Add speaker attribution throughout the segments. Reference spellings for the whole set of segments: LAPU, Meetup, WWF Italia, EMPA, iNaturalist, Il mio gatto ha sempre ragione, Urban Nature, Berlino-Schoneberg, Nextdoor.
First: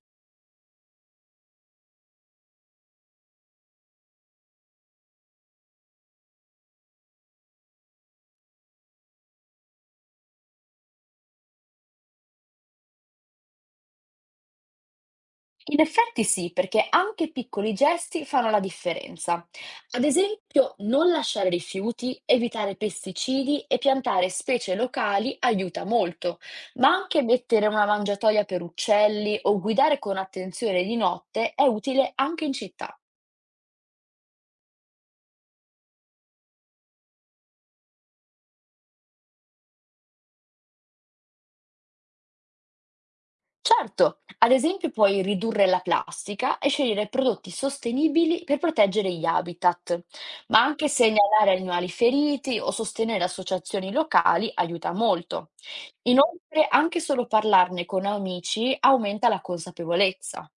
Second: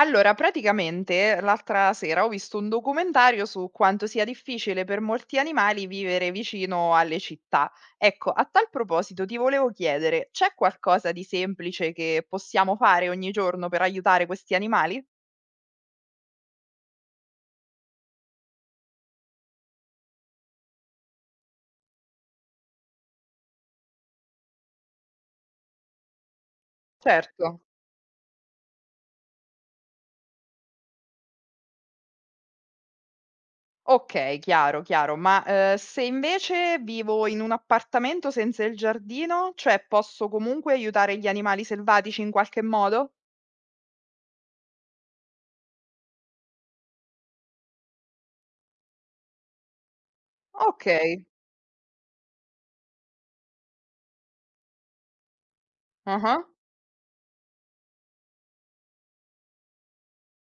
Speaker 1: Allora, praticamente l'altra sera ho visto un documentario su quanto sia difficile per molti animali vivere vicino alle città. Ecco, a tal proposito ti volevo chiedere, c'è qualcosa di semplice che possiamo fare ogni giorno per aiutare questi animali?
Speaker 2: In effetti sì, perché anche piccoli gesti fanno la differenza. Ad esempio, non lasciare rifiuti, evitare pesticidi e piantare specie locali aiuta molto, ma anche
Speaker 1: Certo.
Speaker 2: mettere una mangiatoia per uccelli o guidare con attenzione di notte è utile anche in città.
Speaker 1: Ok, chiaro, chiaro, ma se invece vivo in un appartamento senza il giardino, cioè posso comunque aiutare gli animali selvatici in qualche modo?
Speaker 2: Certo, ad esempio puoi ridurre la plastica e scegliere prodotti sostenibili per proteggere gli habitat, ma
Speaker 1: Ok.
Speaker 2: anche segnalare animali feriti o sostenere associazioni locali aiuta molto.
Speaker 1: Ah.
Speaker 2: Inoltre, anche solo parlarne con amici aumenta la consapevolezza.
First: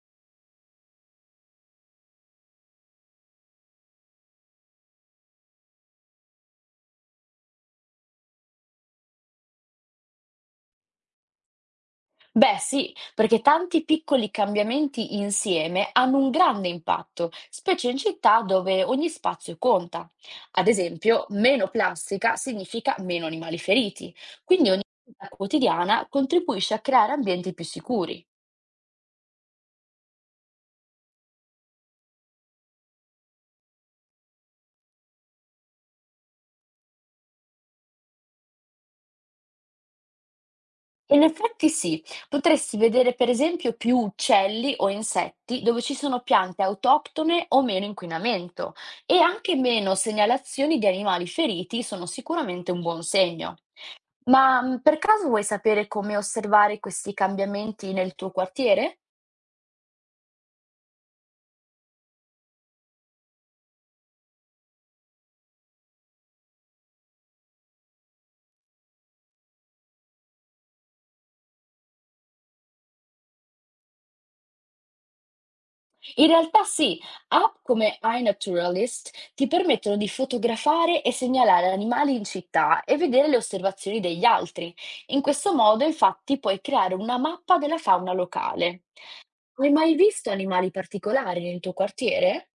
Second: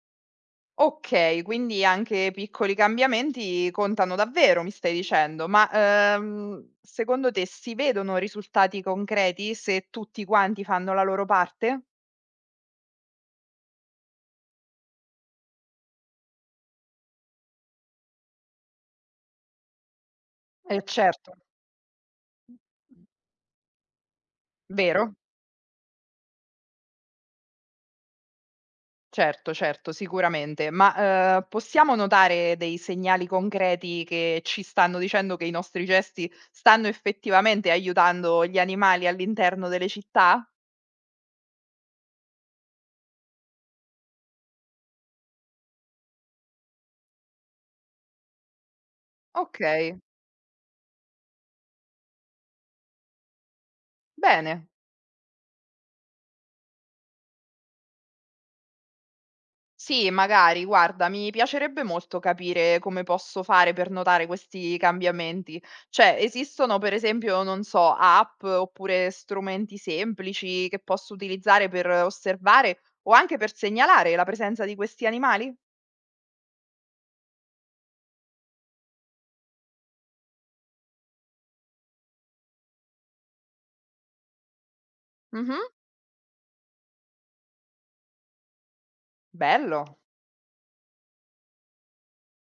Speaker 1: Okay, quindi anche piccoli cambiamenti contano davvero, mi stai dicendo. Ma, secondo te si vedono risultati concreti se tutti quanti fanno la loro parte?
Speaker 2: Beh, sì, perché tanti piccoli cambiamenti insieme hanno un grande impatto, specie in città dove ogni spazio conta. Ad
Speaker 1: Eh
Speaker 2: esempio,
Speaker 1: certo.
Speaker 2: meno plastica significa meno animali feriti, quindi ogni
Speaker 1: Vero?
Speaker 2: vita quotidiana contribuisce a creare ambienti più sicuri.
Speaker 1: Certo, certo, sicuramente. Ma, possiamo notare dei segnali concreti che ci stanno dicendo che i nostri gesti stanno effettivamente aiutando gli animali all'interno delle città?
Speaker 2: In effetti sì, potresti vedere per esempio più uccelli o insetti dove ci sono piante autoctone o meno inquinamento e anche meno
Speaker 1: Okay,
Speaker 2: segnalazioni di animali feriti sono sicuramente un buon segno. Ma,
Speaker 1: bene.
Speaker 2: per caso vuoi sapere come osservare questi cambiamenti nel tuo quartiere?
Speaker 1: Sì, magari, guarda, mi piacerebbe molto capire come posso fare per notare questi cambiamenti. Cioè, esistono per esempio, non so, app oppure strumenti semplici che posso utilizzare per osservare o anche per segnalare la presenza di questi animali?
Speaker 2: In realtà sì, app come iNaturalist ti permettono di fotografare e segnalare animali in città e vedere le osservazioni degli altri. In questo
Speaker 1: Mhm,
Speaker 2: modo, infatti, puoi creare una mappa della fauna locale. Hai mai
Speaker 1: bello.
Speaker 2: visto animali particolari nel tuo quartiere?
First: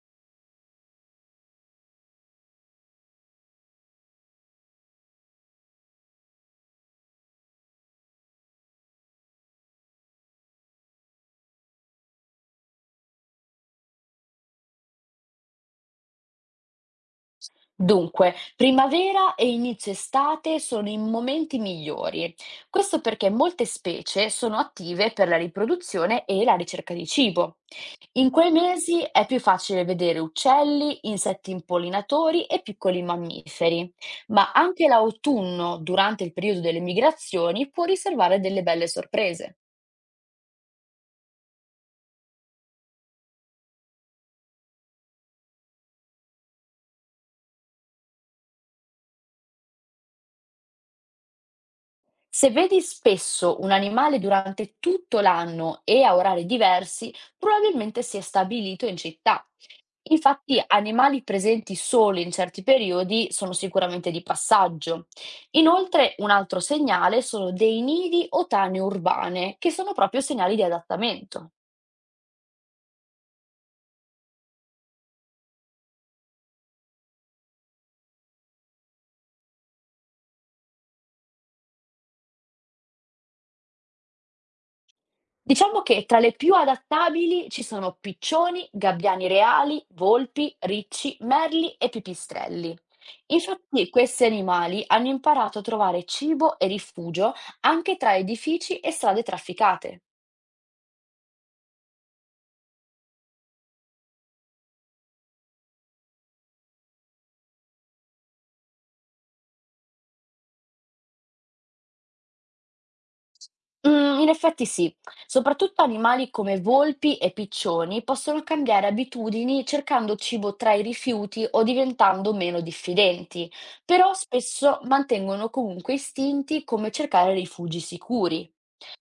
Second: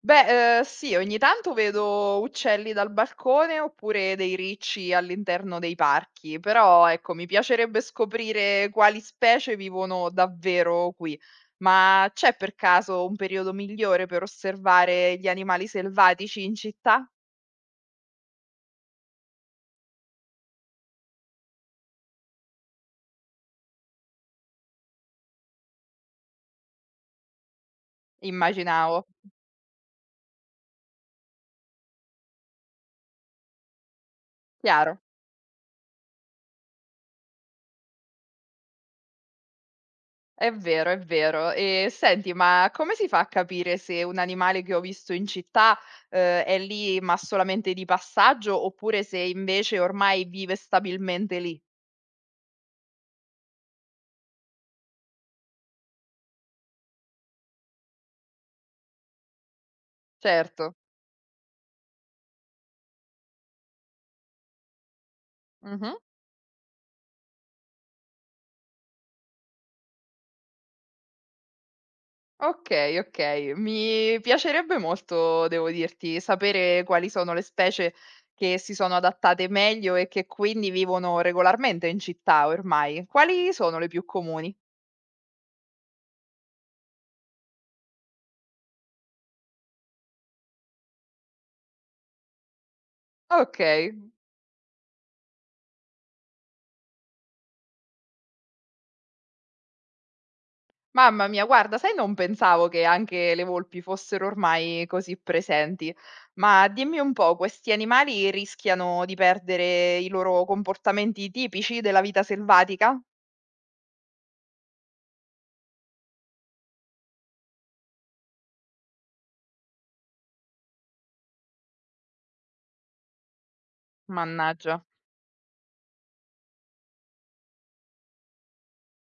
Speaker 1: Beh, sì, ogni tanto vedo uccelli dal balcone oppure dei ricci all'interno dei parchi, però ecco, mi piacerebbe scoprire quali specie vivono davvero qui. Ma c'è per caso un periodo migliore per osservare gli animali selvatici in città?
Speaker 2: Dunque, primavera e inizio estate sono i momenti migliori. Questo perché molte specie sono attive per la riproduzione e la ricerca di cibo. In quei mesi
Speaker 1: Immaginavo.
Speaker 2: è più facile vedere uccelli, insetti impollinatori e piccoli mammiferi, ma anche
Speaker 1: Chiaro.
Speaker 2: l'autunno, durante il periodo delle migrazioni, può riservare delle belle sorprese.
Speaker 1: È vero, è vero. E senti, ma come si fa a capire se un animale che ho visto in città, è lì ma solamente di passaggio, oppure se invece ormai vive stabilmente lì?
Speaker 2: Se vedi spesso un animale durante tutto l'anno e a orari diversi, probabilmente si è stabilito in città. Infatti,
Speaker 1: Certo.
Speaker 2: animali presenti solo in certi periodi sono sicuramente di passaggio.
Speaker 1: Mh-mh.
Speaker 2: Inoltre, un altro segnale sono dei nidi o tane urbane, che sono proprio segnali di adattamento.
Speaker 1: Okay, okay. Mi piacerebbe molto, devo dirti, sapere quali sono le specie che si sono adattate meglio e che quindi vivono regolarmente in città ormai. Quali sono le più comuni?
Speaker 2: Diciamo che tra le più adattabili ci sono piccioni, gabbiani reali, volpi, ricci, merli e pipistrelli. Infatti
Speaker 1: Okay.
Speaker 2: questi animali hanno imparato a trovare cibo e rifugio anche tra edifici e strade trafficate.
Speaker 1: Mamma mia, guarda, sai non pensavo che anche le volpi fossero ormai così presenti. Ma dimmi un po', questi animali rischiano di perdere i loro comportamenti tipici della vita selvatica?
Speaker 2: In effetti sì, soprattutto animali come volpi e piccioni possono cambiare abitudini cercando cibo tra i rifiuti o diventando meno diffidenti, però spesso
Speaker 1: Mannaggia.
Speaker 2: mantengono comunque istinti come cercare rifugi sicuri.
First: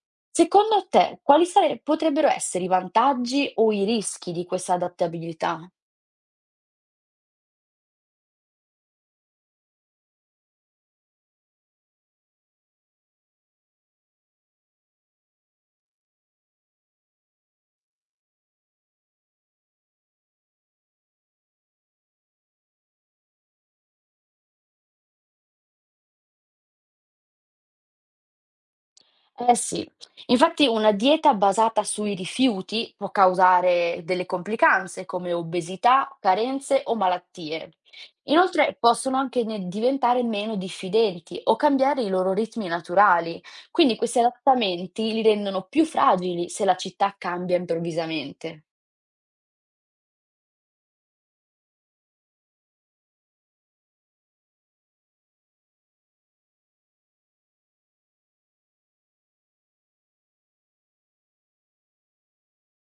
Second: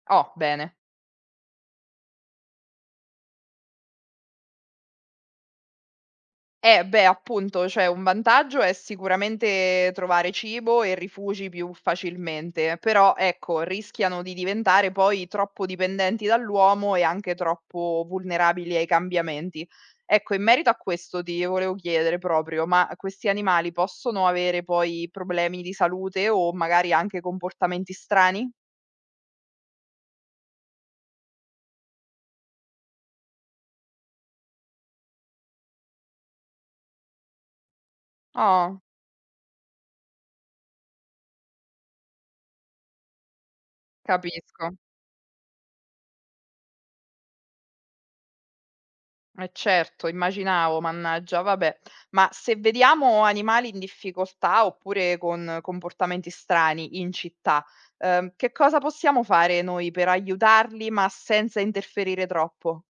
Speaker 1: Oh, bene.
Speaker 2: Secondo te, quali potrebbero essere i vantaggi o i rischi di questa adattabilità?
Speaker 1: Eh beh, appunto, cioè un vantaggio è sicuramente trovare cibo e rifugi più facilmente, però ecco, rischiano di diventare poi troppo dipendenti dall'uomo e anche troppo vulnerabili ai cambiamenti. Ecco, in merito a questo ti volevo chiedere proprio, ma questi animali possono avere poi problemi di salute o magari anche comportamenti strani?
Speaker 2: Eh sì, infatti una dieta basata sui rifiuti può causare delle complicanze come obesità, carenze o malattie. Inoltre
Speaker 1: Oh,
Speaker 2: possono diventare meno diffidenti o cambiare i loro ritmi naturali, quindi questi
Speaker 1: capisco.
Speaker 2: adattamenti li rendono più fragili se la città cambia improvvisamente.
Speaker 1: Eh certo, immaginavo, mannaggia, vabbè. Ma se vediamo animali in difficoltà oppure con comportamenti strani in città, che cosa possiamo fare noi per aiutarli ma senza interferire troppo?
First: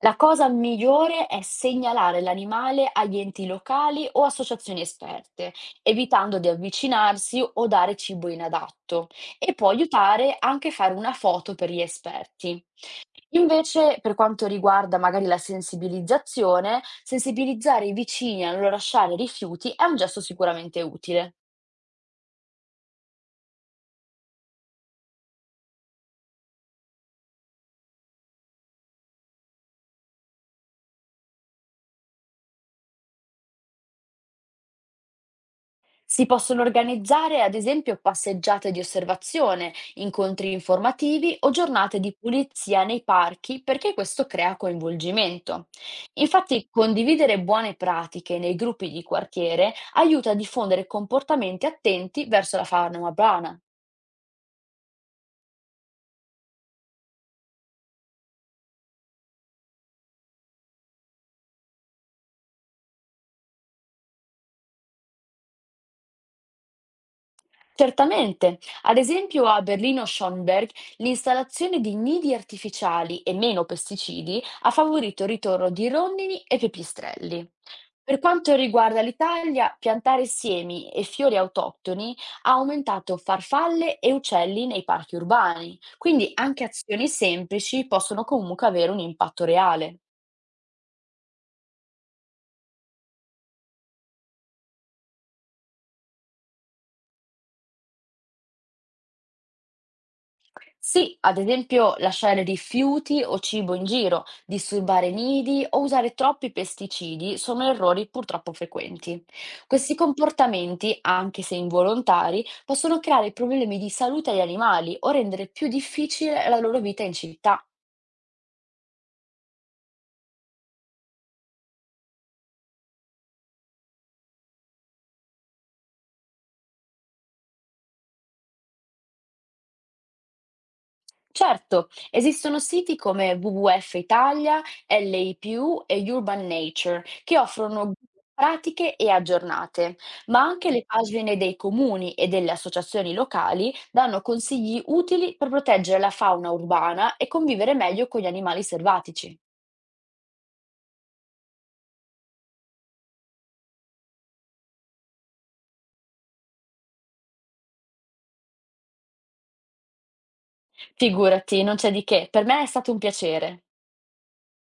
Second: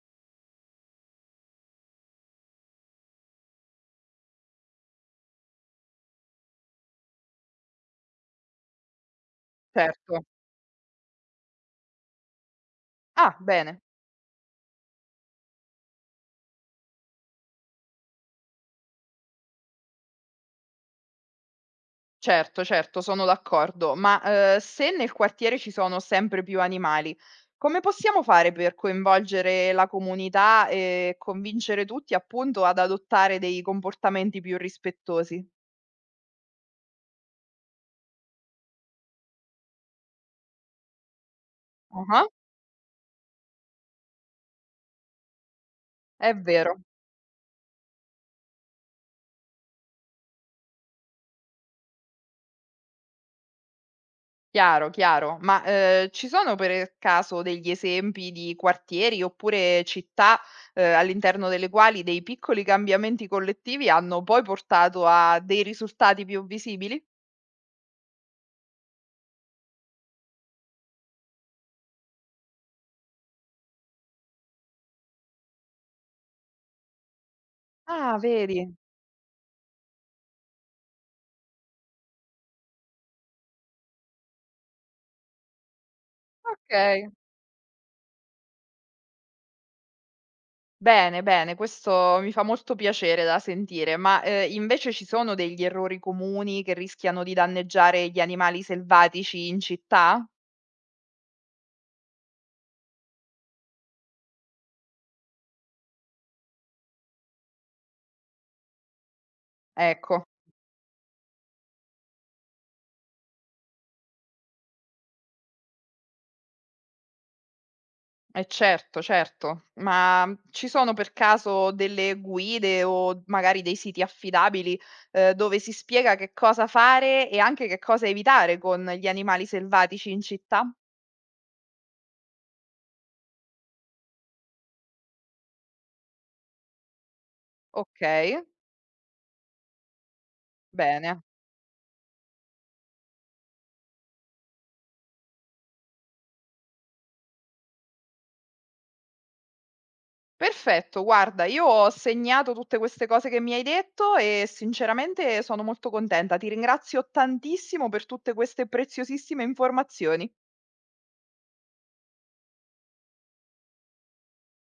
Speaker 2: La cosa migliore è segnalare l'animale agli enti locali o associazioni esperte, evitando di avvicinarsi o dare cibo inadatto, e può
Speaker 1: Certo.
Speaker 2: aiutare anche a fare una foto per gli esperti.
Speaker 1: Ah, bene.
Speaker 2: Invece, per quanto riguarda magari la sensibilizzare i vicini a non lasciare rifiuti è un gesto sicuramente utile.
Speaker 1: Certo, certo, sono d'accordo. Ma se nel quartiere ci sono sempre più animali, come possiamo fare per coinvolgere la comunità e convincere tutti appunto ad adottare dei comportamenti più rispettosi?
Speaker 2: Si possono organizzare, ad esempio, passeggiate di osservazione, incontri informativi o giornate di
Speaker 1: Ah.
Speaker 2: pulizia nei parchi perché questo crea coinvolgimento.
Speaker 1: È
Speaker 2: Infatti,
Speaker 1: vero,
Speaker 2: condividere buone pratiche nei gruppi di quartiere aiuta a diffondere comportamenti attenti verso la fauna urbana.
Speaker 1: chiaro, chiaro. Ma, ci sono per caso degli esempi di quartieri oppure città, all'interno delle quali dei piccoli cambiamenti collettivi hanno poi portato a dei risultati più visibili?
Speaker 2: Certamente, ad esempio a Berlino-Schoneberg l'installazione di nidi artificiali e meno pesticidi ha favorito il ritorno di rondini e pipistrelli.
Speaker 1: Ah,
Speaker 2: Per quanto
Speaker 1: vedi.
Speaker 2: riguarda l'Italia, piantare semi e fiori autoctoni ha aumentato farfalle e uccelli nei parchi urbani, quindi anche
Speaker 1: Okay.
Speaker 2: azioni semplici possono comunque avere un impatto reale.
Speaker 1: Bene, bene, questo mi fa molto piacere da sentire, ma, invece ci sono degli errori comuni che rischiano di danneggiare gli animali selvatici in città?
Speaker 2: Sì, ad esempio lasciare rifiuti o cibo in giro, disturbare i nidi o usare troppi pesticidi sono errori purtroppo frequenti. Questi
Speaker 1: Ecco.
Speaker 2: comportamenti, anche se involontari, possono creare problemi di salute agli animali o rendere più difficile la loro vita in città.
Speaker 1: Eh certo, certo. Ma, ci sono per caso delle guide o magari dei siti affidabili, dove si spiega che cosa fare e anche che cosa evitare con gli animali selvatici in città?
Speaker 2: Certo, esistono siti come WWF Italia, LAPU e Urban Nature che offrono guide
Speaker 1: Okay,
Speaker 2: pratiche e aggiornate, ma anche le
Speaker 1: bene.
Speaker 2: pagine dei comuni e delle associazioni locali danno consigli utili per proteggere la fauna urbana e convivere meglio con gli animali selvatici.
Speaker 1: Perfetto, guarda, io ho segnato tutte queste cose che mi hai detto e sinceramente sono molto contenta. Ti ringrazio tantissimo per tutte queste preziosissime informazioni.
Speaker 2: Figurati, non c'è di che, per me è stato un piacere.